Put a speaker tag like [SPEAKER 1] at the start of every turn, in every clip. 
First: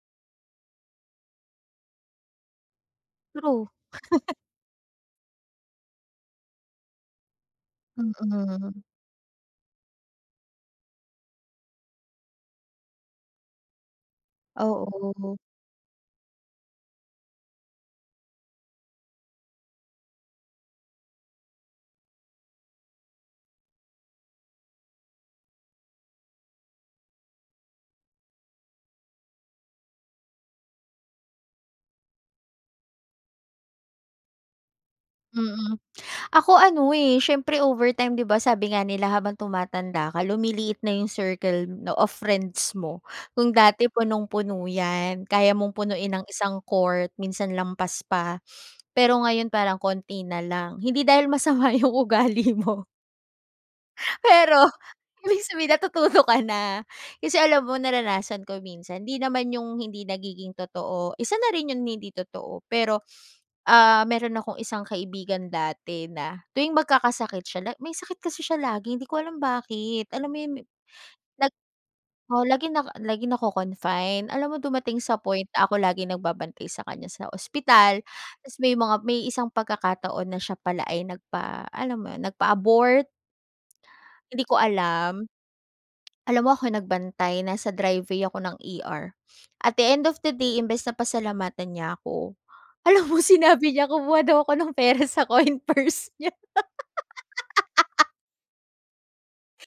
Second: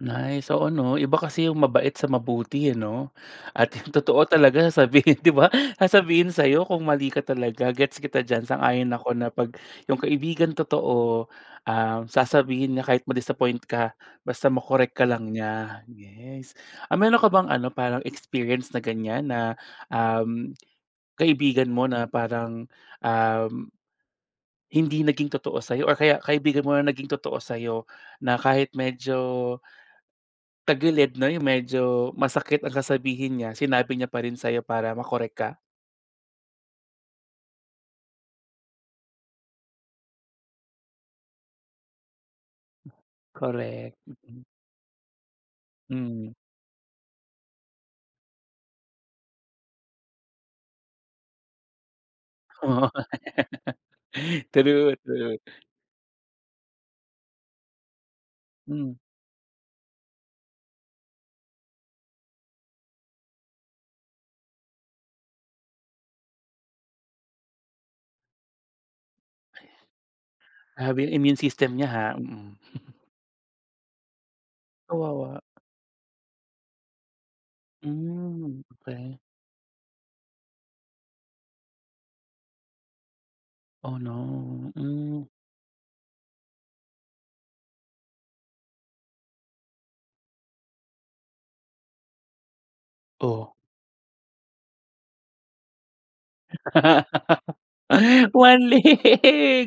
[SPEAKER 1] Nice. Oo, 'no, iba kasi 'yung mabait sa mabuti ano
[SPEAKER 2] True.
[SPEAKER 1] at totoo talaga sasabihin, 'di ba, sasabihin sa 'yo kung mali ka talaga. Gets kita diyan,
[SPEAKER 2] Mm.
[SPEAKER 1] sang-ayon ako na 'pag 'yung kaibigang totoo, ah, sasabihin niya kahit madis-appoint ka, basta ma-correct ka lang
[SPEAKER 2] Oo.
[SPEAKER 1] niya. Yes. Um, meron ka bang ano, parang experience na ganyan na, uhm, kaibigan mo na parang, uhm hindi naging totoo sa'yo or kaya kaibigan mo na naging totoo sa'yo na kahit medyo tagilid 'no, 'yong medyo masakit ang sasabihin niya, sinabi niya pa rin sa'yo para ma-correct ka?
[SPEAKER 2] Mm. Ako ano, eh, siyempre overtime, 'di ba, sabi nga nila habang tumatanda ka lumiliit na 'yung circle na of friends mo. Kung dati
[SPEAKER 1] Correct. Mm.
[SPEAKER 2] punong-puno 'yan, kaya mong punuin ng
[SPEAKER 1] Mm.
[SPEAKER 2] isang court, minsan lampas pa. Pero ngayon parang konti nalang hindi dahil masama 'yung ugali
[SPEAKER 1] Oo.
[SPEAKER 2] mo pero
[SPEAKER 1] True. True.
[SPEAKER 2] ibig sabihin, natutuyo ka na. Kasi alam mo, naranasan ko
[SPEAKER 1] Hmm.
[SPEAKER 2] minsan, hindi naman 'yung hindi nagiging totoo, isa na rin 'yung hindi totoo. Pero ah, meron akong isang kaibigan dati na tuwing magkakasakit siya la may sakit kasi siya lagi, hindi ko alam bakit? Alam mo 'yung
[SPEAKER 1] Grabe yung immune
[SPEAKER 2] nag
[SPEAKER 1] system niya, ah. Mm.
[SPEAKER 2] lagi nak lagi nako-confine. Alam mo, dumating sa
[SPEAKER 1] Kawawa.
[SPEAKER 2] point na ako laging nagbabantay sa kanya sa ospital. Tas
[SPEAKER 1] Hmm.
[SPEAKER 2] may mga
[SPEAKER 1] okey.
[SPEAKER 2] may isang pagkakataon na siya pala ay nagpa alam mo 'yun, nagpa-abort.
[SPEAKER 1] Oh,
[SPEAKER 2] Hindi ko
[SPEAKER 1] no!
[SPEAKER 2] alam.
[SPEAKER 1] Hmm.
[SPEAKER 2] Alam mo, ako nagbantay, nasa driveway ako ng ER. At the end of the day, imbes na pasalamatan niya ako, alam mo
[SPEAKER 1] Oh.
[SPEAKER 2] sinabi niya kumuha daw ako ng pera sa coin purse nya.
[SPEAKER 1] Waley.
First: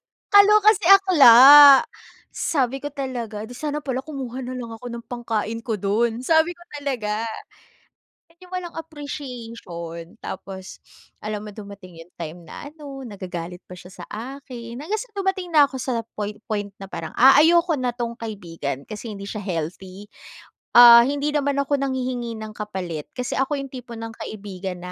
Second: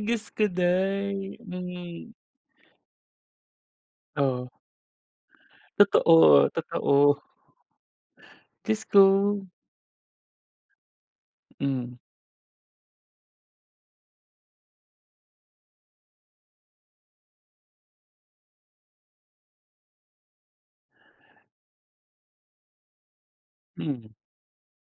[SPEAKER 1] Diyos ko
[SPEAKER 2] Kaloka si
[SPEAKER 1] 'day.
[SPEAKER 2] akla.
[SPEAKER 1] Hmm.
[SPEAKER 2] Sabi ko talaga, "Di sana pala kumuha
[SPEAKER 1] Oo.
[SPEAKER 2] nalang ako ng pangkain ko dun,"
[SPEAKER 1] Totoo,
[SPEAKER 2] sabi ko
[SPEAKER 1] totoo.
[SPEAKER 2] talaga. 'Yung walang
[SPEAKER 1] Diyos ko.
[SPEAKER 2] appreciation. Tapos alam mo,
[SPEAKER 1] Hmm.
[SPEAKER 2] dumating 'yung time na ano, nagagalit pa siya sa akin, hanggang sa dumating na ako sa point point na parang a ayoko na 'tong kaibigan kasi hindi siya healthy. Ah, hindi naman ako nanghihingi ng kapalit kasi ako 'yung tipo
[SPEAKER 1] Mm.
[SPEAKER 2] ng kaibigan na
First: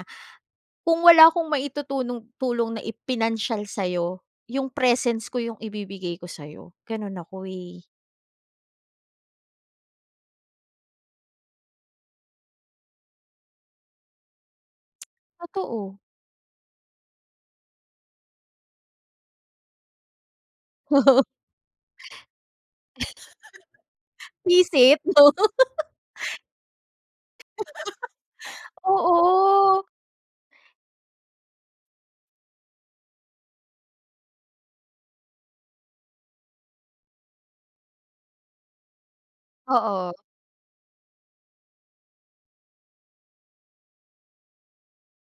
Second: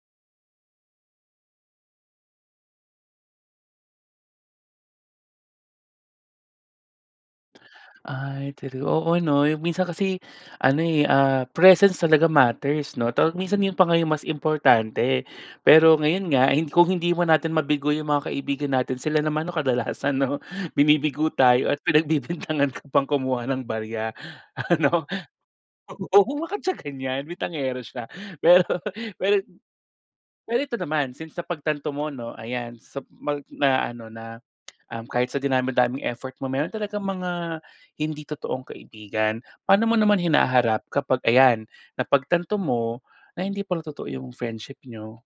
[SPEAKER 2] kung wala akong maitutulong tulong na i pinansiyal sa'yo, 'yung presence ko 'yung ibibigay ko sa 'yo, ganun ako eh.
[SPEAKER 1] Ay true. Oo 'no, 'yung minsan kasi ano, eh, ah, presence talaga matters, 'no. Though minsan 'yun pa ngayon mas importante. Pero
[SPEAKER 2] Totoo.
[SPEAKER 1] ngayon nga, eh, kung hindi mo natin mabigo 'yung mga kaibigan natin, sila naman, 'no, kadalasan, 'no? Binibigo tayo at pinagbibintangan ka pang kumuha ng barya.
[SPEAKER 2] Bwisit,
[SPEAKER 1] Ano?
[SPEAKER 2] 'no?
[SPEAKER 1] O, huwag siyang ganyan, bintangero siya, pero pero
[SPEAKER 2] Oo.
[SPEAKER 1] Pero ito naman, since napagtanto mo, 'no, ayan sa mag na ano na um, kahit sa dinami-daming effort mo, meron talagang mga hindi totoong kaibigan. Paano mo
[SPEAKER 2] Oo.
[SPEAKER 1] naman hinaharap kapag ayan, napagtanto mo na hindi pala totoo 'yung friendship niyo?